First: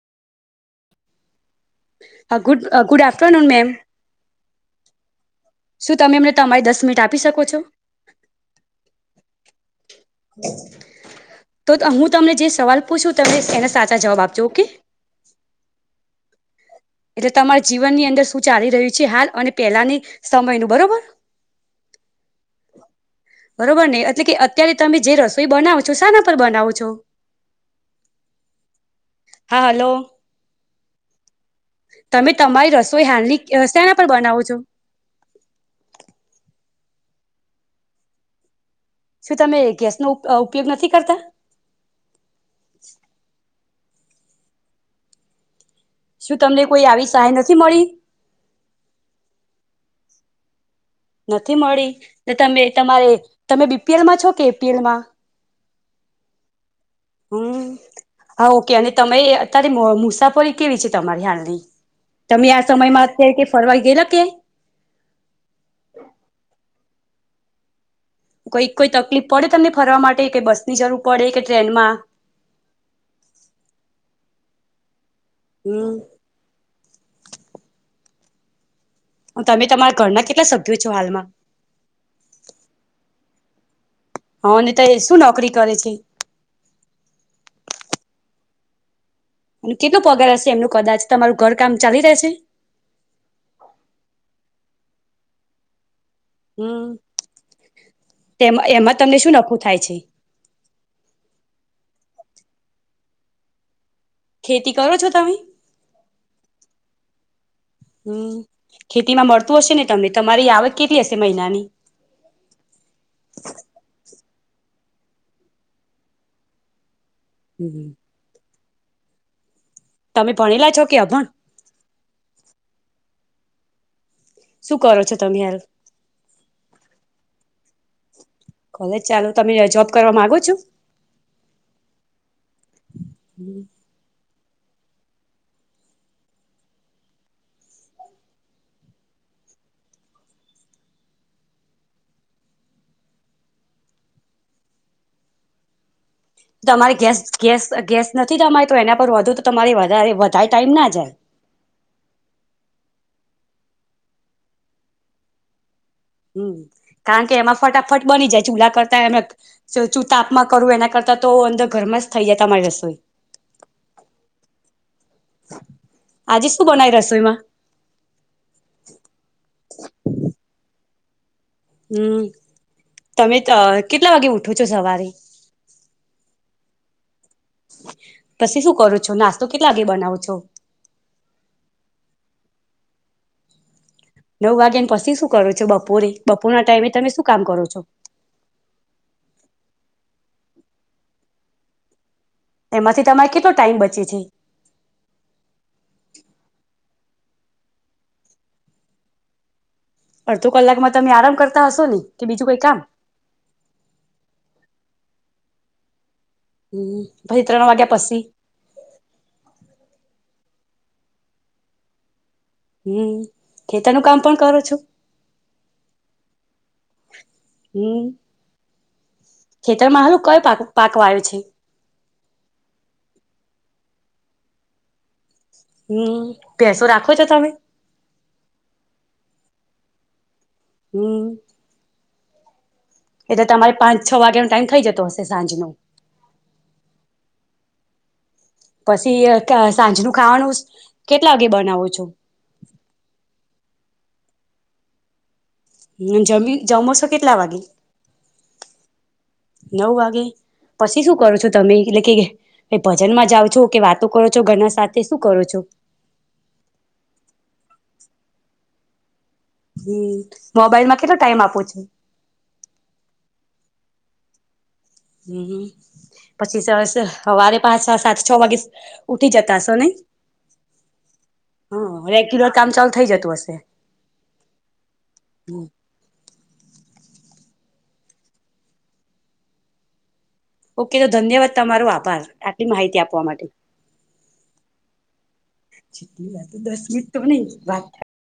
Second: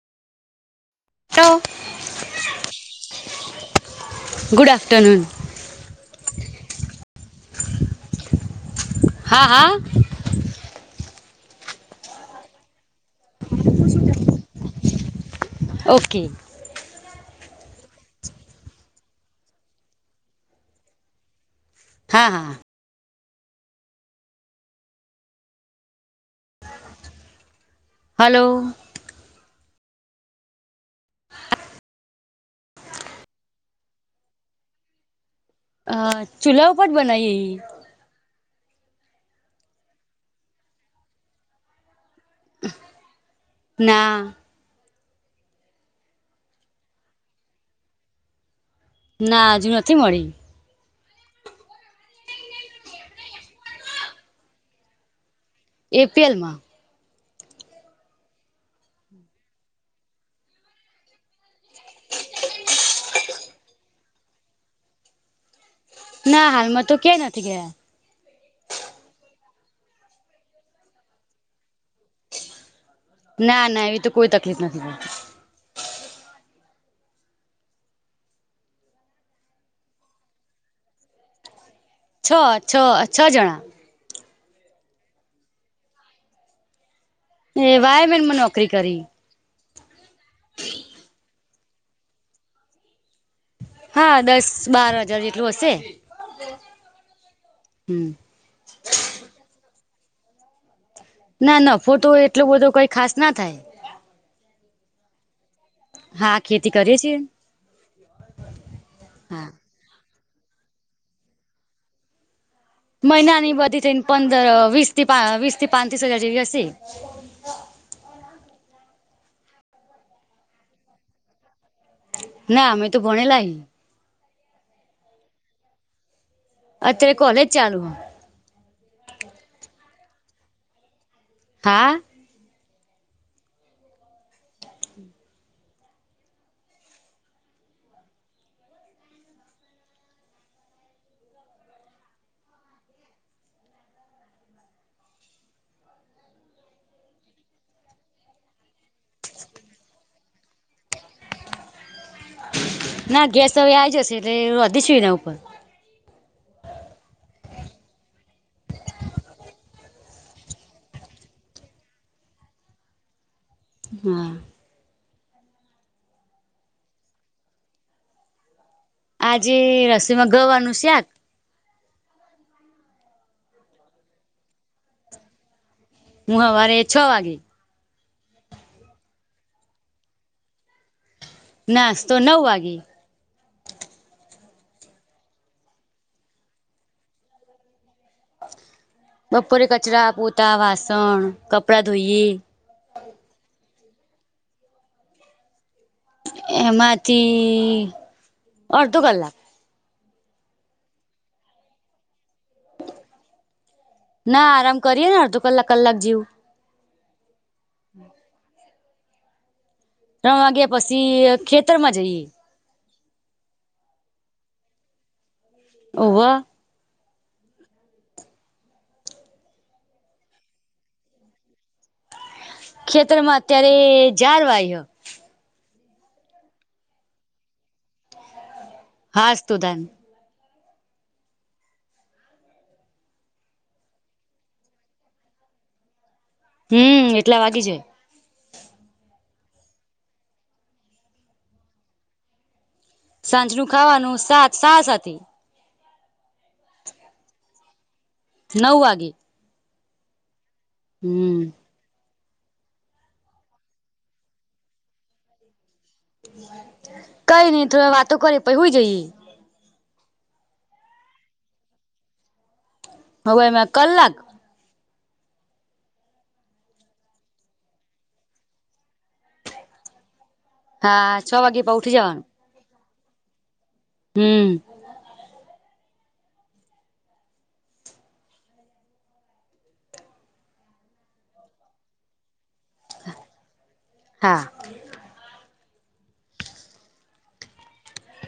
તો હ ગુ good afternoon ma'am. Good afternoon. શું તમે એમને તમારી દસ મિનિટ આપી શકો છો. હા હા. તો હું તમને જે સવાલ પૂછું તમે એને સાચા જવાબ આપજો ઓકે. ઓકે. તો તમારા જીવન ની અંદર શું ચાલી રહ્યું છે હાલ અને પેલાની સમય નું બરોબર હા હા. બરોબર ને એટલે કે અત્યારે તમે જે રસોઈ બનાવો છો, સા ન પર બનાઓ છો. હલો હા હલો. તમે તમારી રસોઈ હાલની સેના પર પર બનાવો છો. આ ચૂલા ઉપર બનાઈઈ શું તમે ગેસ નો ઉપયોગ નથી કરતા? ના. શું તમને કોઈ આવી સહાય નથી મળી? ના, હજુ નથી મળી. નથી મળી? તો તમે-તમારે તમે બીપીએલ માં છો કે એપીએલ માં? એપીએલમાં. હમ્મ, હા, ઓકે અને તમે અત્યારે મુસાફરી કેવી છે તમારી હાલની? તમે આ સમયમાં અત્યાર કે ફડવાઈ ગયેલા ક્યાંય? ના, હાલમાં તો ક્યા નથી ગયા. કોઈક-કોઈ તકલીફ પડે તમને ફરવા માટે કે બસની જરૂર પડે કે ટ્રેનમાં? ના-ના એવી તો કોઈ તકલીફ નથી. હમ્મ. તમે તમારા ઘરના કેટલા સભ્યો છો, હાલમાં? છ-છ, છ જણા. હ નહીં તો એ શું નોકરી કરે છે? એ વાયર મેન માં નોકરી કરી. અને કેટલો પગાર હશે એમનું કદાચ તમારું ઘર કામ ચાલી રહેશે? હા, દસ-બાર હજાર જેટલું હશે. હમ્મ, હમ તેમાં-એમાં તમને શું નફો થાય છે. ના, નફો તો એટલો બધો કઈ ખાસ ના થાય. ખેતી કરો છો તમે? હા ખેતી કરીએ છીએ હમ્મ, ખેતી માં હા મળતું હશે ને તમે તમારી આવક કેટલી હશે મહિનાની? અઅ વીસ થી પા વીસ થી પાચ ત્રીસ હજાર જેવી હશે. હમ્મ. તમે ભણેલા છો કે અભણ? ના અમે તો ભણીલા હાઇ. શું કરો છો તમે હાલમાં? અત્યારે કોલેજ ચાલુ હ કોલેજ ચાલો તમે આ જોબ કરવા માગો છું? હા. હમ્મ. તમારે ગેસ-ગેસ-ગેસ નથી તમારે? તો એના પર વધુ તો તમારી વધારે વળ કાંઇ ટાઈમ ના જાય. ના, ગેસ તો હવે આવી જશે એટલે વધીશ શી નો? હમ્મ, કારણ કે એમાં ફટાફટ બની જાય ચૂલા કરતા એનું તાપમાં કરવું એના કરતાં તો અંદર ઘરમાં જ થઇ જાય તમારી રસોઈ. હમ્મ. આજે શું બનાયુ રસોઈમાં? આજે રસોઈમાં ગવાનું શાક હમ્મ, તમે અ કેટલા વાગે ઉઠો છો સવારે? હવારે છ વાગે પછી શું કરું છો નાસ્તો કેટલા વાગે બનાવો છો. નાસ્તો નવ વાગે. નવ વાગ્યા ને પછી શું કરો છો બપોરે બપોર ના ટાઈમે તમે શું કામ કરો છો? બપોરે કચરા પોતા વાસણ કપડા ધોઈએ. એમાંથી તમારે કેટલો ટાઈમ બચ [inaudible] એમાંથી અડધો કલાક. અડધો કલાકમાં તમે આરામ કરતા હશો ને કે બીજું કઈ કામ ના આરામ કરીએે ને અડધો કલાક કલાક જેવું. હમ પછિ ત્રણ વાગ્યા પસી. ત્રણ વાગ્યા પછી ખેતર માં જઈએ. હમ ખેતરનું કામ પણ કરો છો? ઓવા. હમ ખેતરમાં હાલું કઈ પાક પાકવા આવ્યો છે. ખેતર માં અત્યારે જાલ વાય્યો. હમ પેસો રાખો છો તમે? અસ્તુ ધન. હમ. એટલે તમારે પાંચ છ વાગ્યાનોો ટાઈમ ખઇ જતો હશે સાંજ નુ હમ એટલા વાગી છે. પછી સાંજ નુ ખાવાનું કેટલા વાગે બનાવો છો. સાંજ નું ખાવાનું સાત સાથી હ જમી જમોસો કેટલા વાગે. [inaudible] નવ વાગે નવ વાગે. પછી શું કરો હમ છો તમે એટલે કે. એ ભજનમાં જાઓ છો કે વાતો કરો છો ઘરના સાથે શું કરો છો. કઈ નઈ થોડ વાતો કરી પ [inaudible] હું જઈએ. મોબાઈલમાં કેટલો ટાઈમ આપો છો. હવે એમાં કલાક. હમ પછી સરસ હવારે પાંચ સાત છ વાગે ઉઠી જતાશો ને. હા છ વાગે પણ ઉઠી જવાનું. કામ ચાલુ થઈ જતું હશે. હમ. હ. [inaudible] ઓકે તો ધન્યવાદ તમારો આભાર. આટલી માહિતી આપવા માટે. હા લી વા તો દસ મિનિટ તો નહી બાત થ. [inaudible]